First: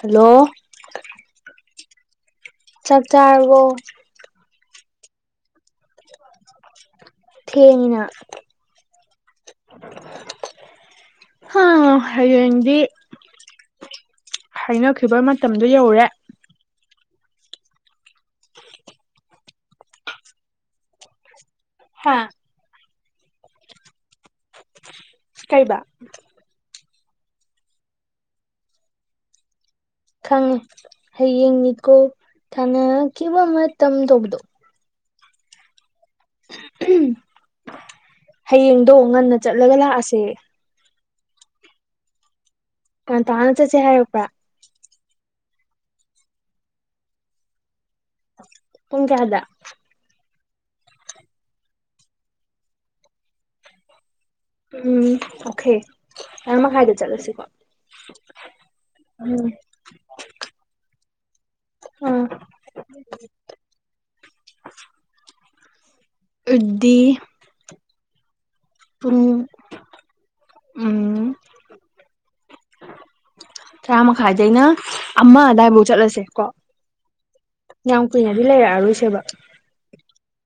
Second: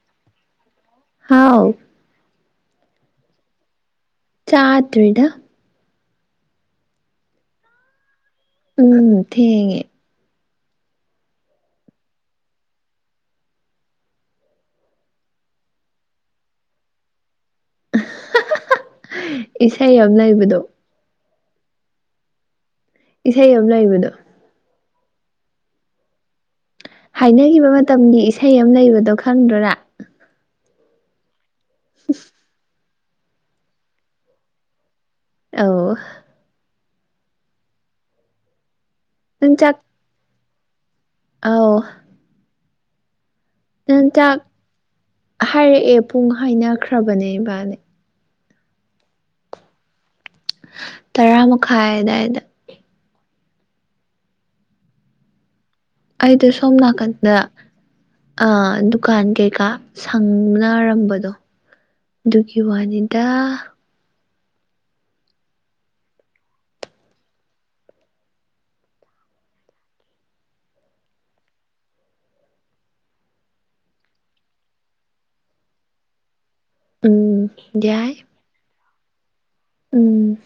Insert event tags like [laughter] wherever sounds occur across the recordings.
hello ꯍꯥꯎ ꯆꯥꯛ ꯆꯥꯔꯕꯣ ꯆꯥꯗ꯭ꯔꯤꯗ ꯊꯦꯡꯉꯤꯅ ꯎꯝ ꯊꯦꯡꯉꯦ ꯍꯥ ꯍꯌꯦꯡꯗꯤ ꯍꯥꯏꯅꯈꯤꯕ ꯃꯇꯝꯗꯨ ꯌꯧꯔꯦ ꯏꯁꯩ ꯑꯝ ꯂꯩꯕꯗꯣ ꯍꯥ ꯏꯁꯩ ꯑꯝ ꯂꯩꯕꯗꯣ ꯀꯩꯕ ꯍꯥꯏꯅꯒꯤꯕ ꯃꯇꯝꯒꯤ ꯏꯁꯩ ꯑꯃ ꯂꯩꯕꯗꯣ ꯈꯪꯗꯔꯥ ꯅꯪ ꯈꯪꯉꯤ ꯍꯌꯦꯡꯅꯤꯀꯣ ꯊꯥꯟꯅꯈꯤꯕ ꯃꯇꯝ ꯇꯧꯕꯗꯣ ꯑꯧ ꯍꯌꯦꯡꯗꯣ ꯉꯟꯅ ꯅꯪ ꯆꯥꯛ ꯆꯠꯂꯒ ꯂꯥꯛꯑꯁꯦ ꯑꯧ ꯉꯟꯇꯥꯅ ꯆꯠꯁꯦ ꯅꯟ ꯍꯥꯏꯔꯛꯄ꯭ꯔꯥ ꯆꯥꯛ ꯍꯥꯏꯔꯛꯑꯦ ꯄꯨꯡ ꯍꯥꯏꯅꯈ꯭ꯔꯕꯅꯦ ꯏꯕꯥꯅꯤ ꯄꯨꯡ ꯀꯌꯥꯗ ꯇꯔꯥ ꯃꯈꯥꯏ ꯑꯗꯥꯏꯗ ꯎꯝ ꯑꯣꯈꯦ ꯑꯩꯗꯣ ꯁꯣꯝ ꯅꯥꯀꯟꯗ ꯑ ꯗꯨꯀꯥꯟ ꯎꯝ ꯀꯩꯀꯥ ꯁꯪꯅꯔꯝꯕꯗꯣ ꯑꯥ ꯑꯗꯨꯒꯤ ꯋꯥꯅꯤꯗ ꯑꯗꯤ ꯄꯨꯡ ꯎꯝ ꯇꯔꯥ ꯃꯈꯥꯏꯗꯩꯅ ꯑꯃ ꯑꯗꯥꯏꯕꯛ ꯆꯠꯂꯁꯦ ꯀꯣ ꯎꯝ ꯌꯥꯏ ꯗꯤ ꯂꯩꯔꯛꯑꯔꯣꯏꯁꯦꯕ ꯎꯝ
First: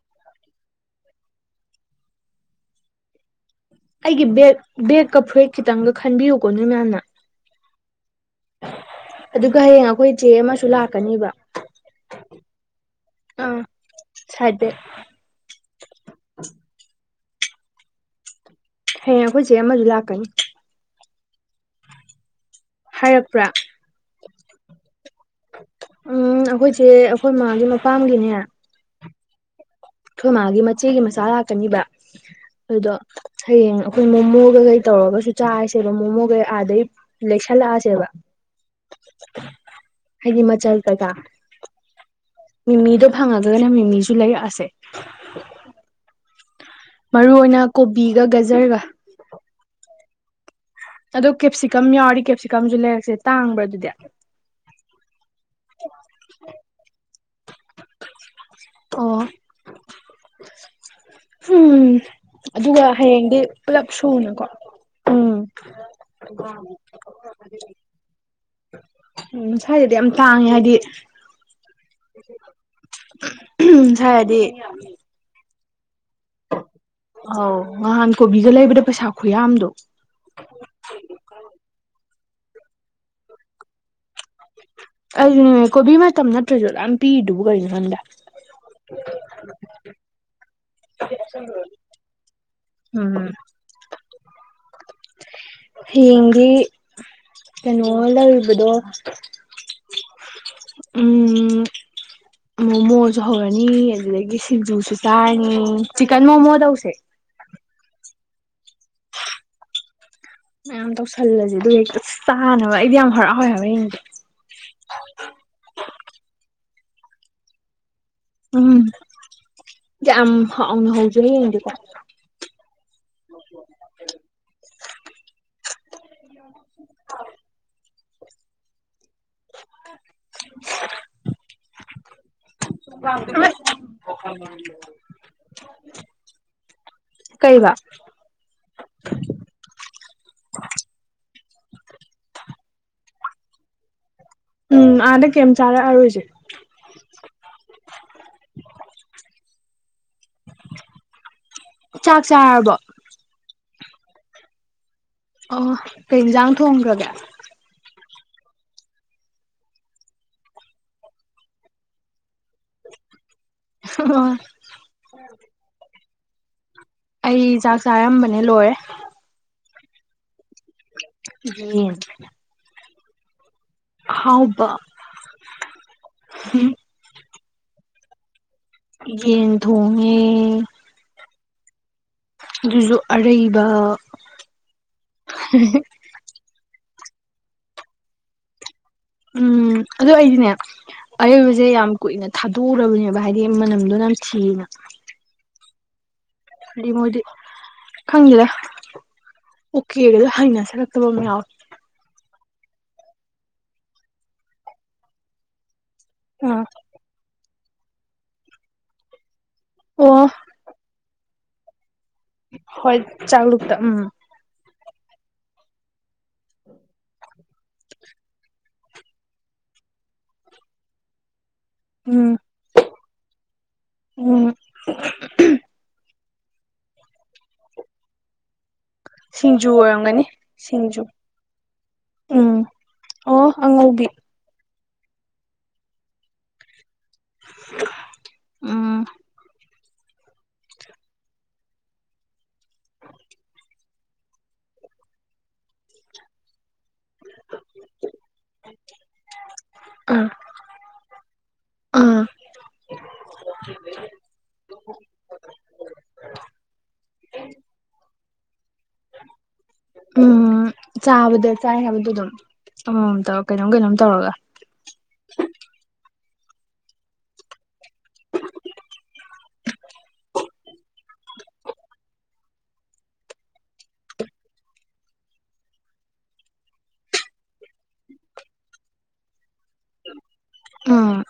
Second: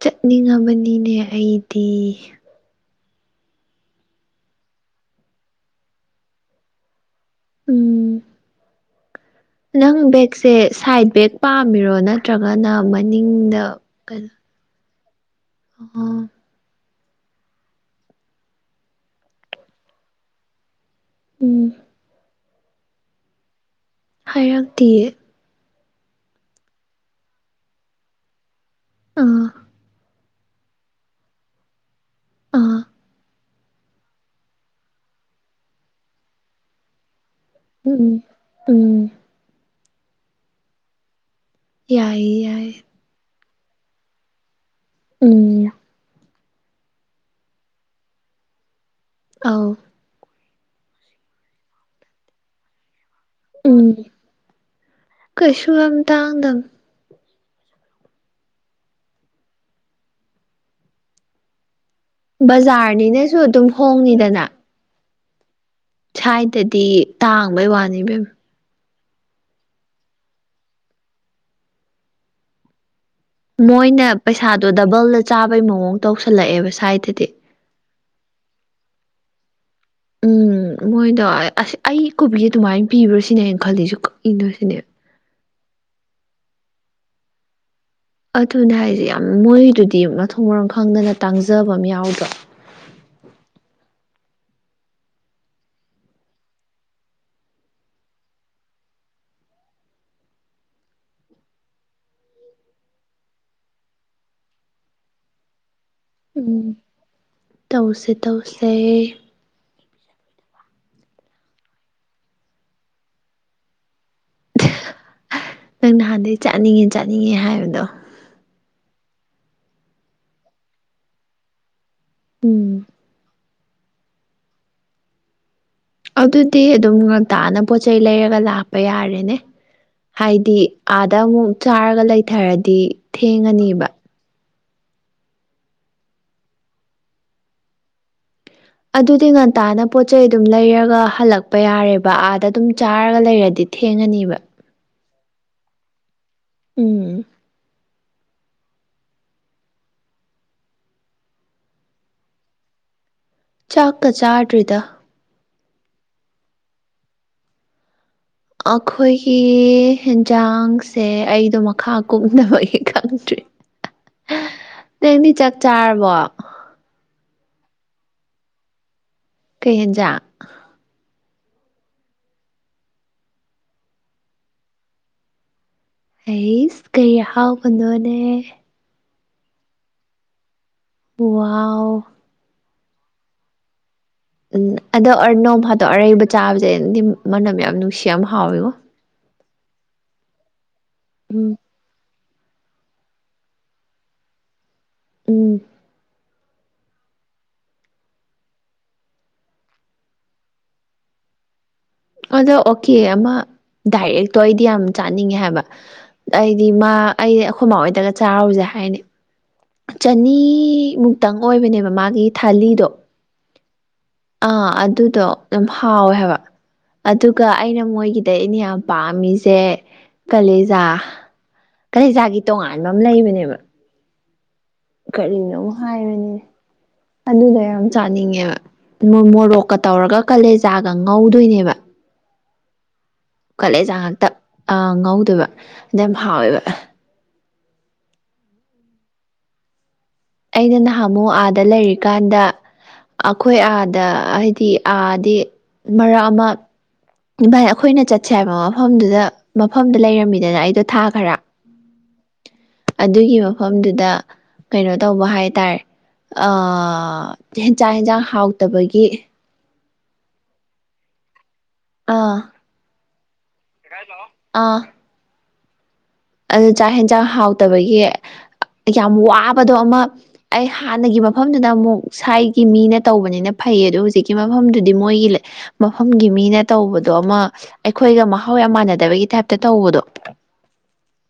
ꯆꯠꯅꯤꯡꯉꯕꯅꯤꯅꯦ ꯑꯩꯗꯤ ꯑꯩꯒꯤ ꯕꯦꯠ ꯕꯦꯛꯀ ꯐꯨꯔꯤꯠ ꯈꯤꯇꯪꯒ ꯈꯟꯕꯤꯌꯨꯀꯣ ꯅꯣꯏ ꯃꯌꯥꯝꯅ ꯎꯝ ꯑꯗꯨꯒ ꯍꯌꯦꯡ ꯅꯪ ꯑꯩꯈꯣꯏ ꯆꯦ ꯕꯦꯛꯁꯦ ꯑꯃꯁꯨ ꯁꯥꯏꯠ ꯂꯥꯛꯀꯅꯤꯕ ꯕꯦꯛ ꯄꯥꯝꯃꯤꯔꯣ ꯅꯠꯇ꯭ꯔꯒꯅ ꯑꯥ ꯃꯅꯤꯡꯗ ꯀꯩꯅꯣ [unintelligible] ꯑꯣ ꯍꯌꯦꯡ ꯑꯩꯈꯣꯏ ꯆꯦ ꯑꯃꯖꯨ ꯂꯥꯛꯀꯅꯤ ꯎꯝ ꯍꯥꯏꯔꯛꯄ꯭ꯔꯥ ꯍꯥꯏꯔꯛꯇꯌꯦ ꯎꯝ ꯑꯩꯈꯣꯏꯁꯦ ꯑꯩꯈꯣꯏ ꯃꯥꯒꯤꯦ ꯃꯄꯥꯝꯒꯤꯅꯦ ꯑꯥ ꯊꯣꯏ ꯃꯥꯒꯤ ꯃꯆꯦꯒꯤ ꯃꯆꯥ ꯂꯥꯛꯀꯅꯤꯕ ꯑꯥ ꯑꯗꯣ ꯍꯌꯦꯡ ꯑꯩꯈꯣꯏ ꯃꯣꯃꯣꯒ ꯀꯩ ꯇꯧꯔꯒꯁꯨ ꯆꯥꯁꯦꯕ ꯃꯣꯃꯣꯒꯩ ꯑꯥꯗꯩ ꯂꯩꯦꯛꯁꯜꯂꯛꯑꯁꯦꯕ ꯎꯝ ꯎꯝ ꯍꯥꯏꯗꯤ ꯃꯆꯜ ꯀꯒ ꯌꯥꯏ ꯌꯥ ꯃꯤꯃꯤꯗꯣ ꯐꯪꯉꯒꯅ ꯃꯤꯃꯤꯁꯨ ꯂꯩꯔꯛꯑꯁꯦ ꯎꯝ ꯃꯔꯨ ꯑꯣꯏꯅ ꯀꯣꯕꯤꯒ ꯒꯖꯔꯒ ꯑꯥꯎ ꯑꯗꯣ ꯀꯦꯞꯁꯤꯀꯝ ꯌꯥꯎꯔꯤ ꯀꯦꯞꯁꯤꯀꯝꯁꯨ ꯂꯩꯔꯛꯁꯦ ꯇꯥꯡꯕ꯭ꯔꯥ ꯑꯗꯨꯗꯤ ꯀꯁꯨ ꯌꯥꯝ ꯇꯥꯡꯗꯗꯝ ꯑꯣ ꯎꯝ ꯑꯗꯨꯒ ꯕꯖꯥꯔꯅꯤꯅꯁꯨ ꯍꯌꯦꯡꯗꯤ ꯑꯗꯨꯝ ꯄꯨꯂꯞ ꯁꯨꯅꯀꯣ ꯍꯣꯡꯅꯤꯗꯅ ꯎꯝ ꯁ꯭ꯋꯥꯏꯗꯗꯤ ꯇꯥꯡꯕꯩ ꯋꯥꯅꯤꯕꯦꯝ ꯎꯝ ꯁ꯭ꯋꯥꯏꯗꯗꯤ ꯌꯥꯝ ꯇꯥꯡꯉꯦ ꯍꯥꯏꯗꯤ ꯃꯣꯏꯅ ꯁ꯭ꯋꯥꯏꯗꯗꯤ ꯄꯩꯁꯥꯗꯣ ꯗꯕꯜꯗ ꯆꯥꯕꯩ ꯃꯑꯣꯡ ꯇꯧꯁꯜꯂꯛꯑꯦꯕ ꯁ꯭ꯋꯥꯏꯗꯗꯤ ꯑꯧ ꯅꯍꯥꯟ ꯀꯣꯕꯤꯒ ꯂꯩꯕꯗ ꯄꯩꯁꯥ ꯈꯨꯌꯥꯗꯣ ꯎꯝ ꯃꯣꯏꯗ ꯑꯁ ꯑꯩ ꯀꯣꯕꯤ ꯑꯗꯨꯃꯥꯏꯅ ꯄꯤꯕ꯭ꯔꯥ ꯁꯤꯅꯦꯅ ꯈꯜꯂꯤꯁꯨ ꯀꯛꯏꯅꯣ ꯁꯤꯅꯦ ꯑꯗꯨꯅꯦ ꯀꯣꯕꯤ ꯃꯇꯝ ꯅꯠꯇ꯭ꯔꯁꯨ ꯑꯗꯨꯝ ꯄꯤꯔꯤꯗꯨꯕꯨ ꯀꯩꯅꯣ ꯈꯪꯗꯦ ꯑꯗꯨꯅꯦ ꯍꯥꯏꯁꯦ ꯌꯥꯝ ꯃꯣꯏꯗꯨꯗꯤ ꯃꯊꯣꯡ ꯃꯔꯣꯝ ꯈꯪꯗꯅ ꯇꯥꯡꯖꯕ ꯑꯃ ꯌꯥꯎꯗꯣ ꯎꯝ ꯍꯗꯤ ꯀꯩꯅꯣ ꯂꯧꯕꯗꯣ ꯎꯝ ꯃꯣꯃꯣꯁꯨ ꯍꯧꯔꯅꯤ ꯑꯗꯨꯗꯒꯤ ꯁꯤꯡꯖꯨꯁꯨ ꯆꯥꯏꯅꯤ ꯆꯤꯛꯀꯟ ꯃꯣꯃꯣ ꯎꯝ ꯇꯧꯁꯦ ꯇꯧꯁꯦ ꯇꯧꯁꯦ ꯃꯌꯥꯝ ꯇꯧꯁꯜꯂꯁꯦ ꯑꯗꯨ ꯍꯦꯛꯛꯇ ꯑ ꯆꯥꯅꯕ ꯑꯩꯗꯤ ꯌꯥꯝ ꯍꯔꯥꯎꯋꯦ ꯍꯥꯏꯕ ꯍꯌꯦꯡ ꯗꯤ ꯅꯪ ꯅꯍꯥꯟꯗꯒꯤꯩ ꯆꯥꯅꯤꯡꯉꯦ ꯆꯥꯅꯤꯡꯉꯦ ꯍꯥꯏꯕꯗꯣ ꯎꯝ ꯍꯧꯖꯅꯤꯗꯤꯀꯣ ꯎꯝ ꯑꯗꯨꯗꯤ ꯑꯗꯨꯝ ꯉꯥꯛꯇꯥꯅ ꯄꯣꯠꯆꯩ ꯂꯩꯔꯒ ꯂꯥꯛꯄ ꯌꯥꯔꯦꯅꯦ ꯍꯥꯏꯗꯤ ꯑꯥꯗ ꯑꯃꯨꯛ ꯆꯥꯔꯒ ꯂꯩꯊꯔꯗꯤ ꯊꯦꯡꯉꯅꯦꯕ ꯀꯩꯕ ꯑꯗꯨꯗꯤ ꯉꯟꯇꯥꯅ ꯄꯣꯠ ꯆꯩꯩ ꯑꯗꯨꯝ ꯂꯩꯔꯒ ꯍꯜꯂꯛꯄ ꯌꯥꯔꯦꯕ ꯑꯥꯗ ꯑꯗꯨꯝ ꯆꯥꯔꯒ ꯂꯩꯔꯗꯤ ꯊꯦꯡꯉꯅꯦꯕ ꯎꯝ ꯑꯥꯗ ꯀꯩꯝ ꯆꯥꯔꯛꯑꯔꯣꯏꯁꯦ ꯎꯝ ꯆꯥꯛ ꯆꯥꯔꯕꯣ ꯆꯥꯛꯀ ꯆꯥꯗ꯭ꯔꯤꯗ ꯑꯣ ꯀꯩ ꯌꯦꯟꯖꯥꯡ ꯊꯣꯡꯈ꯭ꯔꯒꯦ ꯑꯩꯈꯣꯏꯒꯤ ꯌꯦꯟꯖꯥꯡꯁꯦ ꯑꯩꯗꯣ ꯃꯈꯥ ꯀꯨꯞꯅꯕꯒꯤ ꯈꯪꯗ꯭ꯔꯤ [unintelligible] ꯅꯪꯗꯤ ꯆꯥꯛ ꯆꯥꯔꯕꯣ ꯑꯩ ꯆꯥꯛ ꯆꯥꯔꯝꯕꯅꯦ ꯂꯣꯏꯔꯦ ꯀꯩ ꯍꯦꯟꯖ ꯌꯦꯟ ꯑꯍꯧꯕꯔꯣ ꯑꯩꯁ ꯀꯩ ꯍꯥꯎꯕꯅꯣꯅꯦ ꯌꯦꯟ ꯊꯣꯡꯉꯦ ꯋꯥꯋꯥꯎ ꯑꯗꯨꯖꯨ ꯑꯔꯩꯕ ꯎꯝ ꯑꯗꯣ ꯅꯣꯡꯐꯥꯗꯣꯛ ꯑꯔꯩꯕ ꯆꯥꯕꯖꯦ ꯑꯩꯗꯤ ꯃꯅꯝ ꯌꯥꯝ ꯅꯨꯡꯁꯤ ꯌꯥꯝ ꯍꯥꯎꯋꯤꯉꯣ ꯎꯝ ꯑꯗꯨ ꯑꯩꯗꯤꯅꯦ ꯎꯝ ꯑꯔꯩꯕꯖꯦ ꯌꯥꯝ ꯀꯨꯏꯅ ꯊꯥꯗꯣꯛꯎꯔꯕꯅꯦꯕ ꯍꯥꯏꯗꯤ ꯃꯅꯝꯗꯣ ꯅꯝꯊꯤꯅ ꯎꯝ ꯍꯥꯏꯗꯤ ꯃꯣꯏꯗꯤ ꯈꯪꯗꯦꯗ ꯑꯣꯀꯦꯒꯖꯦ ꯍꯩꯅꯁꯜꯂꯛꯇꯕ ꯑꯃ ꯌꯥꯎꯏ ꯑꯗꯣ ꯑꯣꯀꯦ ꯑꯃ ꯗꯥꯏꯔꯦꯛꯇꯣ ꯑꯩꯗꯤ ꯌꯥꯝ ꯆꯥꯅꯤꯡꯉꯦ ꯍꯥꯏꯕ ꯑꯥ ꯑꯩꯗꯤ ꯃꯥ ꯑꯩꯗꯤ ꯑꯩꯈꯣꯏ ꯃꯥꯍꯣꯏꯗꯒ ꯆꯥꯔꯨꯖꯦ ꯍꯥꯏꯅꯤ ꯑꯣ ꯆꯅꯤ ꯃꯨꯛꯇꯪ ꯑꯣꯏꯕꯅꯦꯕ ꯃꯥꯒꯤ ꯊꯥꯂꯤꯗꯣ ꯍꯣꯏ ꯆꯥꯛꯂꯨꯛꯇ ꯎꯝ ꯑꯥ ꯑꯗꯨꯗꯣ ꯑꯗꯨꯝ ꯍꯥꯎꯋꯦ ꯍꯥꯏꯕ ꯑꯗꯨꯒ ꯑꯩꯅ ꯃꯣꯏꯒꯤꯗꯩ ꯑꯩꯅ ꯌꯥꯝ ꯄꯥꯝꯃꯤꯁꯦ ꯀꯂꯦꯖꯥ ꯎꯝ ꯀꯥꯂꯦꯖꯥꯒꯤ ꯇꯣꯉꯥꯟꯕ ꯑꯃ ꯂꯩꯕꯅꯦꯕ ꯎꯝ ꯀꯔꯤꯅꯣꯃ ꯍꯥꯏꯕꯅꯤꯅꯦ ꯑꯗꯨꯗꯣ ꯌꯥꯝ ꯆꯥꯅꯤꯡꯉꯦꯕ ꯃꯣ ꯁꯤꯡꯖꯨ ꯃꯣꯔꯣꯛꯀ ꯇꯧꯔꯒ ꯑꯣꯏꯔꯝꯒꯅꯤ ꯀꯂꯦꯖꯥꯒ ꯁꯤꯡꯖꯨ ꯉꯧꯗꯣꯏꯅꯦꯕ ꯎꯝ ꯑꯣ ꯀꯂꯦꯖꯥ ꯑꯉꯧꯕꯤ ꯉꯥꯛꯇ ꯑ ꯉꯧꯗꯣꯏꯕ ꯑꯗꯨ ꯌꯥꯝ ꯍꯥꯎꯋꯦꯕ ꯎꯝ ꯑꯩꯅ ꯅꯍꯥꯟꯃꯨꯛ ꯑꯥꯗ ꯂꯩꯔꯤꯀꯥꯟꯗ ꯑꯈꯣꯏ ꯑꯥꯗ ꯍꯥꯏꯗꯤ ꯑꯥꯗꯤ ꯃꯔꯛ ꯑꯃ ꯚꯥꯏ ꯑꯩꯈꯣꯏꯅ ꯆꯠꯁꯦ ꯍꯥꯏꯕ ꯃꯐꯝꯗꯨꯗ ꯃꯐꯝꯗ ꯑꯥ ꯂꯩꯔꯝꯃꯤꯗꯅ ꯑꯩꯗꯣ ꯊꯥ ꯈꯔ ꯑꯥ ꯑꯗꯨꯒꯤ ꯃꯐꯝꯗꯨꯗ ꯀꯩꯅꯣ ꯇꯧꯕ ꯍꯥꯏꯇꯥꯔꯦ ꯑ [unintelligible] ꯏꯟꯁꯥꯡ ꯍꯥꯎꯇꯕꯒꯤ ꯎꯝ ꯆꯥꯕꯗ ꯆꯥꯏ ꯍꯥꯏꯕꯗꯣ ꯑꯗꯨꯝ ꯑꯥ ꯑꯃꯝꯃꯝ ꯇꯧꯔ ꯀꯩꯅꯣꯝ ꯀꯩꯅꯣꯝ ꯇꯧꯔꯒ ꯑꯥ ꯑꯗꯨ ꯆꯥꯛ ꯍꯦꯟꯖꯥꯡ ꯍꯥꯎꯇꯕꯒꯤ ꯌꯥꯝ ꯋꯥꯕꯗꯣ ꯑꯃ ꯑꯩ ꯍꯥꯟꯅꯒꯤ ꯃꯐꯝꯗꯨꯗ ꯑꯃꯨꯛ ꯁ꯭ꯋꯥꯏꯒꯤ ꯃꯤꯅ ꯇꯧꯕꯅꯤꯅ ꯐꯩ ꯑꯗꯨ ꯍꯧꯖꯤꯛꯀꯤ ꯃꯐꯝꯗꯨꯗꯤ ꯃꯣꯏꯒꯤ ꯂꯩ ꯃꯐꯝꯒꯤ ꯃꯤꯅ ꯇꯧꯕꯗꯣ ꯑꯃ ꯑꯩꯈꯣꯏꯒ ꯃꯍꯥꯎ ꯌꯥꯝ ꯃꯥꯟꯅꯗꯕꯒꯤ ꯇꯥꯏꯞꯇ ꯇꯧꯕꯗꯣ ꯎꯝ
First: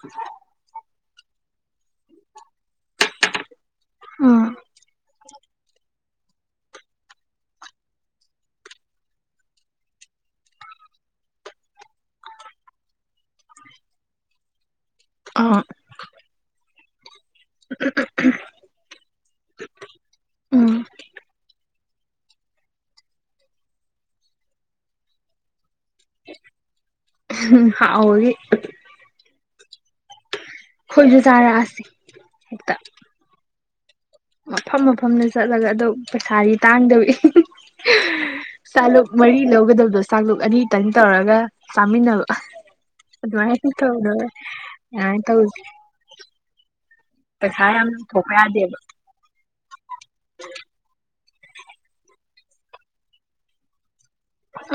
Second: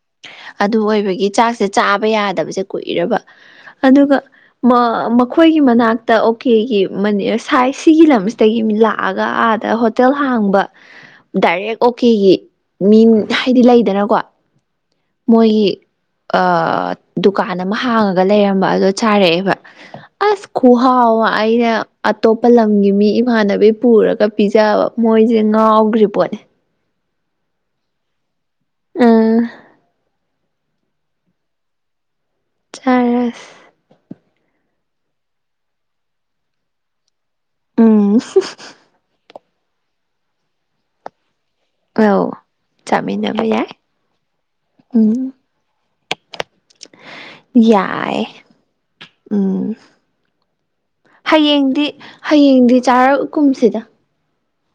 ꯑꯗꯨ ꯑꯣꯏꯕꯒꯤ ꯆꯥꯛꯁꯦ ꯆꯥꯕ ꯌꯥꯗꯕꯁꯦ ꯀꯨꯏꯔꯕ ꯑꯗꯨꯒ ꯎꯝ ꯃ ꯃꯈꯣꯏꯒꯤ ꯃꯅꯥꯛꯇ ꯑꯣꯀꯦꯒꯤ ꯃꯅꯤꯔ ꯁꯥꯏ ꯁꯤꯒꯤ ꯂꯝꯁꯤꯗꯒꯤ ꯃꯤ ꯂꯥꯛ ꯑꯥꯒ ꯑꯥꯗ ꯍꯣꯇꯦꯜ ꯍꯥꯡꯕ ꯗꯥꯏꯔꯦꯛ ꯑꯣꯀꯦꯒꯤ ꯃꯤ ꯍꯥꯏꯗꯤ ꯂꯩꯗꯅꯀꯣ ꯑ ꯃꯣꯏꯒꯤ ꯑ ꯗꯨꯀꯥꯟ ꯑꯃ ꯍꯥꯡꯉꯒ ꯂꯩꯔꯝꯕ ꯑꯗꯣ ꯆꯥꯔꯛꯑꯦꯕ ꯑꯁ ꯎꯝ ꯈꯨꯍꯥꯎ ꯑꯃ ꯑꯩꯅ ꯑꯇꯣꯞꯄ ꯂꯝꯒꯤ ꯃꯤ ꯏꯃꯥꯟꯅꯕꯤ ꯄꯨꯔꯒ ꯄꯤꯖꯕ ꯃꯣꯏꯖꯤ ꯉꯥꯎꯒ꯭ꯔꯤ ꯄꯣꯠꯅꯤ ꯍꯥꯎꯕꯒꯤ ꯎꯝ ꯈꯣꯏꯖꯨ ꯆꯥꯔꯛꯑꯁꯤ ꯍꯦꯛꯇ [unintelligible] ꯃꯐꯝ ꯃꯐꯝꯗ ꯆꯠꯂꯒ ꯑꯗꯨ ꯄꯩꯁꯥꯗꯤ ꯇꯥꯡꯗꯧꯔꯤ ꯎꯝ ꯆꯥꯂꯨꯛ ꯃꯔꯤ ꯂꯧꯒꯗꯕꯗꯣ ꯆꯥꯛꯂꯨꯛ ꯑꯅꯤ ꯇꯪ ꯇꯧꯔꯒ ꯆꯥꯃꯤꯟꯅꯕ ꯑꯧ ꯆꯥꯃꯤꯟꯅꯕ ꯑꯗꯨꯃꯥꯏ ꯌꯥꯏ ꯍꯦꯛꯇ [unintelligible] ꯎꯝ ꯑꯗꯨꯃꯥꯏ ꯇꯧꯖꯤ ꯌꯥꯝ ꯌꯥꯏ ꯂꯧꯊꯣꯛꯄ ꯌꯥꯗꯦꯕ ꯎꯝ ꯍꯌꯦꯡꯗꯤ ꯍꯌꯦꯡꯗꯤ ꯆꯥꯔꯛꯀꯨꯝꯁꯤꯗ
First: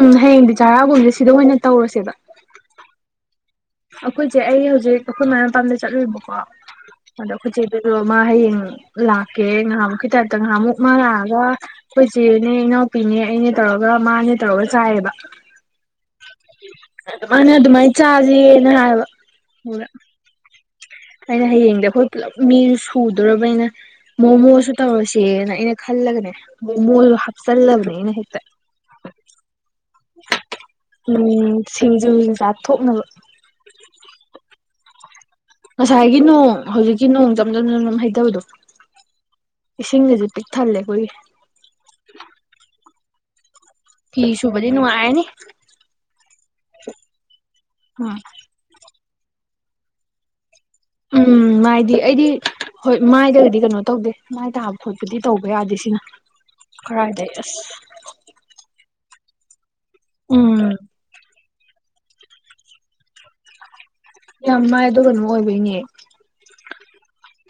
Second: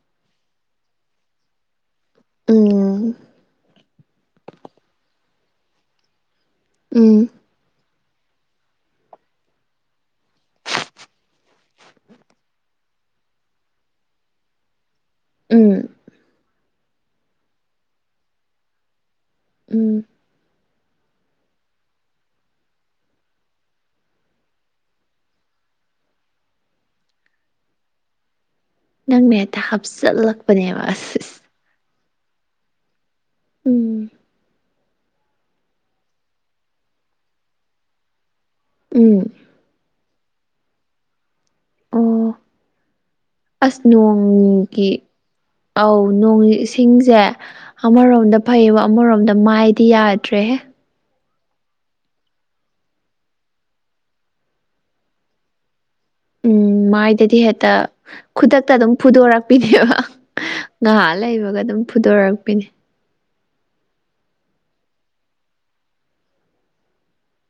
ꯎꯝ ꯍꯌꯦꯡꯗꯤ ꯆꯥꯔꯑꯒꯨꯝꯁꯦ ꯁꯤꯗ ꯑꯣꯏꯅ ꯇꯧꯔꯁꯦꯕ ꯎꯝ ꯑꯈꯣꯏꯆꯦ ꯑꯩ ꯍꯧꯖꯤꯛ ꯑꯈꯣꯏ ꯃꯥꯏ ꯃꯄꯥꯝꯗ ꯆꯠꯂꯨꯏꯕꯀꯣ ꯎꯝ ꯑꯗ [unintelligible] ꯃꯥ ꯍꯌꯦꯡ ꯂꯥꯛꯀꯦ ꯉꯍꯥꯟꯃꯨꯛꯀꯤ ꯇꯥꯏꯞꯇ ꯉꯍꯥꯟꯃꯨꯛ ꯃꯥ ꯂꯥꯛꯑꯒ ꯑꯩꯈꯣꯏ ꯆꯦꯅꯦ ꯏꯅꯥꯎꯄꯤꯅꯦ ꯑꯩꯅꯦ ꯇꯧꯔꯒ ꯃꯥꯅꯦ ꯇꯧꯔꯒ ꯆꯥꯏꯌꯦꯕ ꯎꯝ ꯑꯗꯨꯃꯥꯏꯅ ꯑꯗꯨꯃꯥꯏꯅ ꯆꯥꯥꯖꯦꯅ ꯍꯥꯏꯕ ꯎꯝ ꯑꯩꯅ ꯍꯌꯦꯡꯗꯤ ꯑꯩꯈꯣꯏ ꯄꯨꯜꯂꯞ ꯃꯤꯖꯨ ꯁꯨꯗꯣꯔꯕꯅꯤꯅ ꯃꯣꯃꯣꯁꯨ ꯇꯧꯔꯁꯦꯅ ꯑꯩꯅ ꯈꯜꯂꯒꯅꯦ ꯃꯣꯃꯣꯖꯨ ꯍꯥꯞꯆꯜꯂꯕꯅꯦ ꯑꯩꯅ ꯍꯦꯛꯇ ꯅꯪꯅ ꯍꯦꯛꯇ ꯍꯥꯞꯆꯜꯂꯛꯄꯅꯦꯕ ꯑꯁ ꯑꯁ ꯁꯤꯡꯖꯨꯁꯧ ꯆꯥꯊꯣꯛꯅꯕ ꯎꯝ ꯉꯁꯥꯏꯒꯤ ꯅꯣꯡ ꯍꯧꯖꯤꯛꯀꯤ ꯅꯣꯡ ꯖꯝ ꯖꯝ ꯖꯝ ꯍꯩꯇꯕꯗꯣ ꯎꯝ ꯏꯁꯤꯡꯒꯁꯤ ꯄꯤꯛ ꯊꯜꯂꯦ ꯑꯩꯈꯣꯏꯒꯤ ꯑꯣ ꯑꯁ ꯐꯤ ꯁꯨꯕꯗꯤ ꯅꯣꯡꯒꯤ ꯅꯨꯡꯉꯥꯏꯔꯅꯤ ꯑꯧ ꯅꯣꯡ ꯏꯁꯤꯡꯁꯦ ꯎꯝ ꯑꯃꯔꯣꯝꯗ ꯐꯩꯕ ꯑꯃꯔꯣꯝꯗ ꯃꯥꯏꯗꯤ ꯌꯥꯗ꯭ꯔꯦꯍꯦ ꯎꯝ ꯃꯥꯏꯗꯤ ꯑꯩꯗꯤ ꯍꯣꯏ ꯃꯥꯏꯗꯒꯗꯤ ꯀꯩꯅꯣ ꯇꯧꯗꯦ ꯃꯥꯏ ꯇꯥꯕ ꯈꯣꯠꯄꯗꯤ ꯇꯧꯕ ꯌꯥꯗꯦ ꯁꯤꯅ ꯎꯝ ꯀꯔꯥꯏꯗꯩ ꯃꯥꯏꯗꯗꯤ ꯑꯁ ꯍꯦꯛꯇ ꯈꯨꯗꯛꯇ ꯑꯗꯨꯝ ꯐꯨꯗꯣꯔꯛꯄꯤꯅꯦꯕ ꯎꯝ ꯉꯥꯏꯍꯥ ꯂꯩꯕꯒ ꯑꯗꯨꯝ ꯐꯨꯗꯣꯔꯛꯄꯤꯅꯤ ꯌꯥꯝ ꯃꯥꯏꯗꯣ ꯀꯩꯅꯣ ꯑꯣꯏꯕꯩꯅꯦ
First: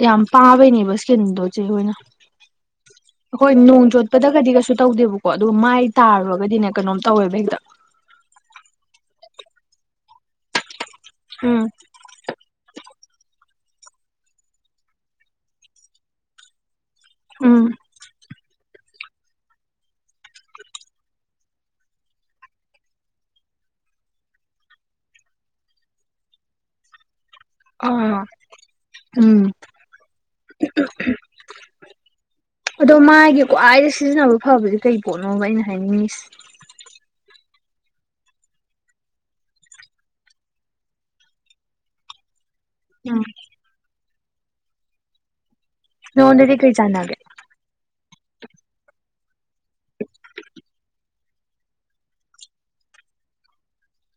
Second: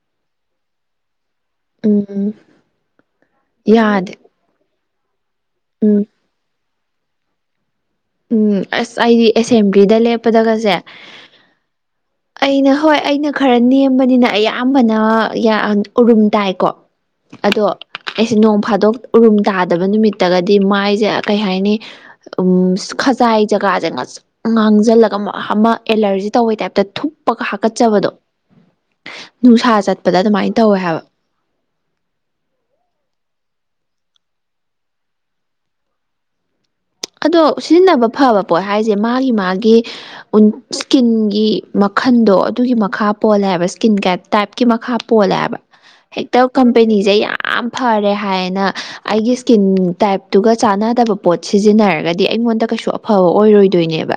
ꯌꯥꯝ ꯄꯥꯕꯩꯅꯦꯕ ꯢꯁꯀꯦꯟꯗꯣ ꯁꯦ ꯍꯣꯏꯅ ꯎꯝ ꯑꯩꯈꯣꯏ ꯅꯣꯡ ꯌꯥꯗꯦ ꯆꯣꯠꯄꯗꯒꯗꯤ ꯀꯩꯁꯨ ꯇꯧꯗꯦꯕꯣ ꯀꯣ ꯑꯗꯨ ꯃꯥꯏ ꯎꯝ ꯇꯥꯔꯨꯔꯒꯗꯤꯅꯦ ꯀꯩꯅꯣꯝ ꯇꯧꯋꯦꯕ ꯍꯦꯛꯇ ꯎꯝ ꯑꯁ ꯑꯩꯗꯤ ꯑꯦꯁꯦꯝꯕ꯭ꯂꯤꯗ ꯂꯦꯞꯄꯗꯒꯁꯦ ꯎꯝ ꯑꯩꯅ ꯍꯣꯏ ꯑꯩꯅ ꯈꯔ ꯅꯦꯝꯕꯅꯤꯅ ꯑꯌꯥꯝꯕꯅ ꯎꯔꯨꯝ ꯇꯥꯏꯀꯣ ꯑꯗꯣ ꯎꯝ ꯑꯩꯁꯦ ꯅꯣꯡ ꯐꯥꯗꯣꯛ ꯎꯔꯨꯝ ꯇꯥꯗꯕ ꯅꯨꯃꯤꯠꯇꯒꯗꯤ ꯃꯥꯏꯁꯦ ꯀꯩ ꯍꯥꯏꯅꯤ ꯎꯝ ꯈꯖꯥꯏ ꯖꯒꯥꯁꯦ ꯉꯥꯡꯁꯤꯜꯂꯒ ꯑꯃ ꯑꯦꯂꯔꯖꯤ ꯇꯧꯕꯩ ꯇꯥꯏꯞꯇ ꯊꯨꯞꯄꯒ ꯀꯠꯆꯕꯗꯣ ꯑꯥ ꯎꯝ ꯅꯨꯡꯁꯥ ꯆꯠꯄꯗ ꯑꯗꯨꯃꯥꯏꯅ ꯇꯧꯋꯦ ꯍꯥꯏꯕ [unintelligible] ꯑꯗꯣ ꯃꯥꯒꯤ ꯈ꯭ꯋꯥꯏꯗ ꯁꯤꯖꯤꯟꯅꯕ ꯐꯕꯗꯤ ꯀꯩ ꯄꯣꯠꯅꯣꯕ ꯑꯩꯅ ꯍꯥꯏꯅꯤꯡꯉꯁꯤ ꯑꯗꯣ ꯁꯤꯖꯤꯟꯅꯕ ꯐꯕ ꯄꯣꯠ ꯍꯥꯏꯁꯦ ꯃꯥꯒꯤ ꯃꯥꯒꯤ ꯏꯁꯀꯤꯟꯒꯤ ꯃꯈꯟꯗꯣ ꯑꯗꯨꯒꯤ ꯃꯈꯥ ꯎꯝ ꯄꯣꯜꯂꯦꯕ ꯏꯁꯀꯤꯟ ꯀꯦꯠ ꯇꯥꯏꯞꯀꯤ ꯃꯈꯥ ꯄꯣꯜꯂꯦꯕ ꯍꯦꯛꯇ ꯅꯉꯣꯟꯗꯗꯤ ꯀꯩ ꯀꯝꯄꯦꯅꯤꯁꯦ ꯆꯥꯟꯅꯒꯦ ꯌꯥꯝ ꯌꯥꯝ ꯐꯔꯦ ꯍꯥꯏꯅ ꯑꯩꯒꯤ ꯏꯁꯀꯤꯟ ꯇꯥꯏꯞꯇꯨꯒ ꯆꯥꯟꯅꯗꯕ ꯄꯣꯠꯁꯦ ꯁꯤꯖꯤꯟꯅꯔꯒꯗꯤ ꯑꯩꯉꯣꯟꯗ ꯀꯩꯁꯨ ꯑꯐꯕ ꯑꯣꯏꯔꯣꯏꯗꯣꯏꯅꯦꯕ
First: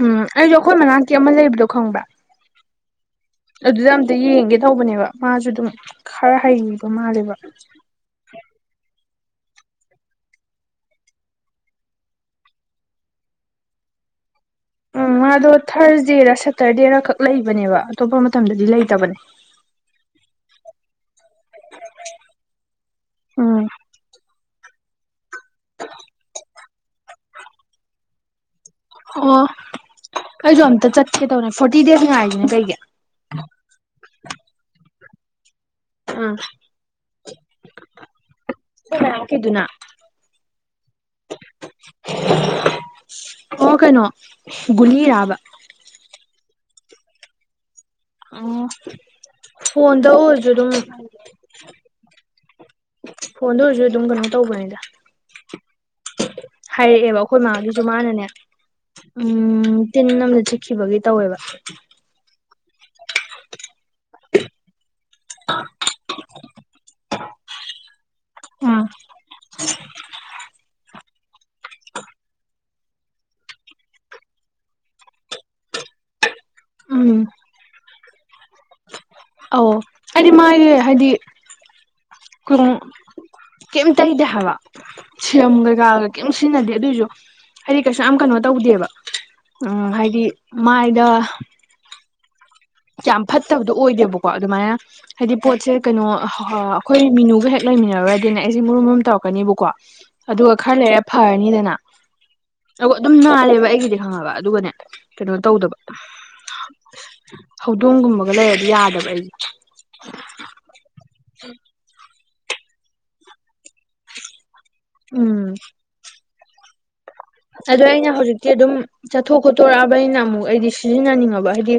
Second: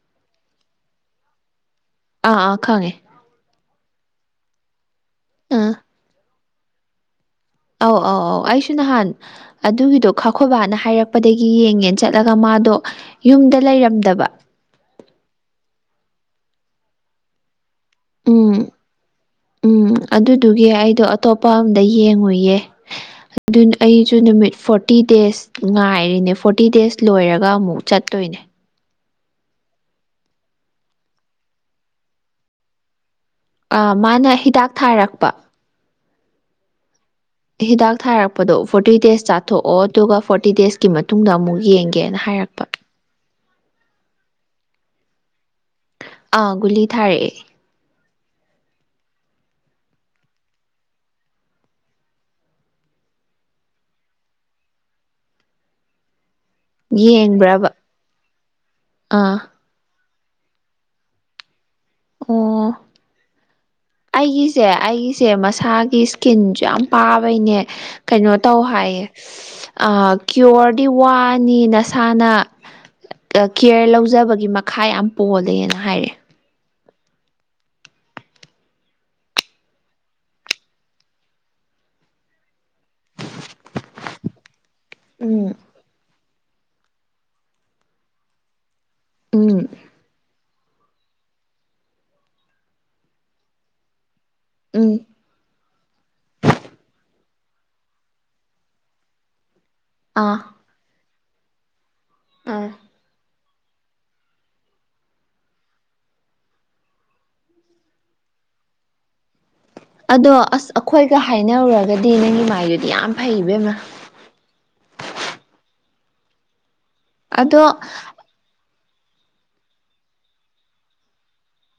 ꯎꯝ ꯑꯩꯁꯨ ꯑꯩꯈꯣꯏ ꯃꯅꯥꯛꯇ ꯑꯃ ꯂꯩꯕꯗꯣ ꯈꯪꯕ꯭ꯔꯥ ꯑꯥ ꯑꯥ ꯈꯪꯉꯦ ꯑꯗꯨꯗ ꯑꯝꯇ ꯌꯦꯡꯒꯦ ꯇꯧꯕꯅꯦꯕ ꯃꯥꯁꯨ ꯑꯗꯨꯝ ꯑꯥ ꯈꯔ ꯍꯩꯕ ꯃꯥꯜꯂꯦꯕ ꯑꯧ ꯑꯧ ꯑꯧ ꯑꯩꯁꯨ ꯅꯍꯥꯟ ꯑꯗꯨꯒꯤꯗꯣ ꯈꯥꯈꯣꯏꯕꯅ ꯍꯥꯏꯔꯛꯄꯗꯒꯤ ꯌꯦꯡꯉꯦꯅ ꯆꯠꯂꯒ ꯃꯥꯗꯣ ꯌꯨꯝꯗ ꯂꯩꯔꯝꯗꯕ ꯎꯝ ꯉꯗꯣ ꯊꯥꯔꯁꯗꯦꯔ ꯁꯦꯇꯔꯗꯦꯔ ꯈꯛ ꯂꯩꯕꯅꯦꯕ ꯑꯇꯣꯞꯄ ꯎꯝ ꯃꯇꯝꯗꯗꯤ ꯂꯩꯇꯕꯅꯦ ꯎꯝ ꯑꯗꯨꯗꯨꯒꯤ ꯑꯩꯗꯣ ꯑꯇꯣꯞꯄ ꯑꯝꯗ ꯌꯦꯡꯉꯨꯢꯌꯦ ꯑꯗꯨ ꯎꯝ ꯑꯩꯁꯨ ꯅꯨꯃꯤꯠ ꯐꯣꯔ ꯐꯣꯔꯇꯤ ꯗꯦꯖ ꯉꯥꯏꯔꯤꯅꯦ ꯐꯣꯔꯇꯤ ꯗꯦꯖ ꯂꯣꯏꯔꯒ ꯑꯃꯨꯛ ꯆꯠꯇꯣꯏꯅꯦ ꯑꯣ ꯑꯩꯁꯨ ꯑꯝꯇ ꯆꯠꯀꯦ ꯇꯧꯅꯦ ꯐꯣꯔꯇꯤ ꯗꯦꯖ ꯉꯥꯏꯁꯤꯅ ꯀꯩꯒꯤ ꯃꯥꯅ ꯍꯤꯗꯥꯛ ꯊꯥꯔꯛꯄ ꯑꯥ ꯍꯤꯗꯥꯛ ꯊꯥꯔꯛꯄꯗꯣ ꯐꯣꯔꯇꯤ ꯗꯦꯖ ꯆꯥꯊꯣꯛꯑꯣ ꯑꯗꯨꯒ ꯐꯣꯔꯇꯤ ꯗꯦꯖꯀꯤ ꯃꯇꯨꯡꯗ ꯑꯃꯨꯛ ꯌꯦꯡ ꯒꯦꯅ ꯍꯥꯏꯔꯛꯄ ꯑꯣ ꯀꯩꯅꯣ ꯀꯨꯂꯤꯔꯥꯕ ꯑꯒꯂꯤ ꯊꯥꯔꯦ ꯑꯣ ꯐꯣꯟꯣꯟꯗ ꯍꯗꯣ ꯐꯣꯟꯗ ꯑꯣꯏꯔꯁꯨ ꯑꯗꯨꯝ ꯀꯩꯅꯣ ꯇꯧꯕꯅꯤꯗ ꯍꯥꯏꯔꯛꯑꯦꯕ ꯑꯩꯈꯣꯏ ꯌꯦꯡꯕ꯭ꯔꯕ ꯃꯥꯥꯗꯨꯁꯨ ꯃꯥꯅꯅꯦ ꯑꯥ ꯎꯝ ꯇꯤꯟ ꯑꯃꯝꯗ ꯆꯤꯠꯈꯤꯕꯒꯤ ꯇꯧꯋꯦꯕ ꯑꯣ [unintelligible] ꯑꯩꯒꯤꯁꯦ ꯑꯩꯒꯤꯁꯦ ꯃꯁꯥꯒꯤ ꯏꯁꯀꯤꯟꯁꯨ ꯌꯥꯝ ꯄꯥꯕꯩꯅꯦ ꯀꯩꯅꯣ ꯇꯧ ꯍꯥꯏꯌꯦ ꯀ꯭ꯤꯌꯣꯔꯗꯤ ꯋꯥꯅꯤ ꯅꯁꯥꯅ ꯀꯤꯌꯔ ꯂꯧꯖꯕꯒꯤ ꯃꯈꯥ ꯌꯥꯝ ꯄꯣꯜꯂꯦꯅ ꯍꯥꯏꯔꯦ ꯎꯝ ꯑ ꯍꯥꯏꯗꯤ ꯃꯥꯒꯤ ꯍꯥꯏꯗꯤ ꯀ ꯀꯝꯇ ꯏꯗ ꯍꯥꯋꯥ ꯎꯝ ꯁꯤꯃꯒ ꯀꯩ ꯁꯤꯖꯤꯟꯅꯗꯦ ꯑꯗꯨꯑꯣꯏꯁꯨ ꯍꯥꯏꯗꯤ ꯀꯩꯁꯨ ꯌꯥꯝ ꯀꯩꯅꯣ ꯇꯧꯗꯦꯕ ꯎꯝ ꯍꯥꯏꯗꯤ ꯃꯥ ꯏꯗ ꯌꯥꯝ ꯐꯠꯇꯕꯗꯣ ꯑꯣꯏꯗꯦꯕꯀꯣ ꯑꯗꯨꯃꯥꯏꯅ ꯎꯝ ꯍꯥꯏꯗꯤ ꯄꯣꯠꯁꯦ ꯀꯩꯅꯣ ꯑꯩꯈꯣꯏ ꯃꯤꯅꯨꯒ ꯍꯦꯛ ꯂꯩꯃꯤꯟꯅꯔꯨꯔꯗꯤꯅꯦ ꯑꯩꯁꯤꯦ ꯃꯨꯔꯨꯝ ꯃꯨꯝ ꯇꯧꯔꯛꯀꯅꯤꯕꯀꯣ ꯑꯥ ꯑꯗꯨꯒ ꯈꯔ ꯂꯩꯔꯦ ꯐꯔꯅꯤꯗꯅ ꯑꯥ ꯑ ꯑꯗꯨꯝ ꯅꯥꯂꯦꯕ ꯑꯩꯒꯤꯗꯤ ꯈꯪꯉꯕ ꯑꯗꯨꯒꯅꯦ ꯀꯩꯅꯣ ꯇꯧꯗꯕ ꯍꯧꯗꯣꯡꯒꯨꯝꯕꯒ ꯂꯩꯔꯗꯤ ꯌꯥꯗꯕ ꯑꯩꯁ ꯑꯗꯣ ꯑꯁ ꯑꯩꯈꯣꯏꯒ ꯍꯥꯏꯅꯔꯨꯔꯒꯗꯤ ꯅꯪꯒꯤ ꯃꯥꯏꯗꯨꯗꯤ ꯌꯥꯝ ꯐꯩꯕꯦꯝꯅ ꯎꯝ ꯑꯗꯣ ꯑꯩꯅ ꯍꯧꯖꯤꯛꯇꯤ ꯑꯗꯨꯝ ꯆꯠꯊꯣꯛ ꯈꯣꯠꯇꯣꯔꯛꯑꯕ ꯑꯩꯅ ꯑꯃꯨꯛ ꯑꯩꯗꯤ ꯁꯤꯖꯤꯟꯅꯅꯤꯡꯉꯕ ꯍꯥꯏꯗꯤ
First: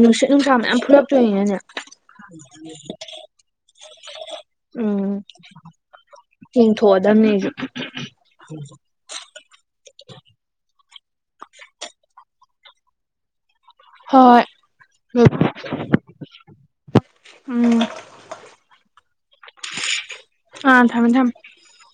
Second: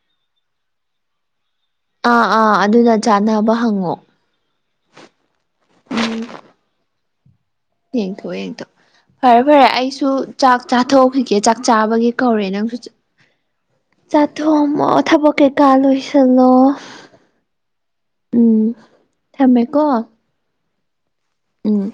ꯅꯨꯡꯁꯤꯠ ꯅꯨꯡꯁꯥ ꯃꯌꯥꯝ ꯐꯨꯂꯛꯇꯣꯏꯅꯦꯅꯦ ꯑꯥ ꯑꯥ ꯑꯗꯨꯅ ꯆꯥꯟꯅꯕ ꯍꯪꯉꯣ ꯎꯝ ꯎꯝ ꯊꯦꯡꯊꯣꯛꯑꯗꯝꯅꯤꯁꯨ ꯌꯦꯡꯊꯣꯛ ꯌꯦꯡꯊꯣ ꯐꯔꯦ ꯐꯔꯦ ꯑꯩꯁꯨ ꯆꯥꯛ ꯆꯥꯊꯣꯛꯈꯤꯒꯦ ꯆꯥꯕꯒꯤ ꯀꯧꯔꯦ ꯅꯪꯁꯨ ꯆꯥ ꯍꯣꯏ ꯊꯣꯡ ꯑꯣ ꯍꯣꯏ ꯊꯕ ꯀꯦꯀꯥ ꯂꯣꯏꯁꯂꯣ ꯎꯝ ꯎꯝ ꯊꯝꯃꯦꯀꯣ ꯑ ꯊꯝꯃꯦ ꯊꯝꯃꯦ ꯎꯝ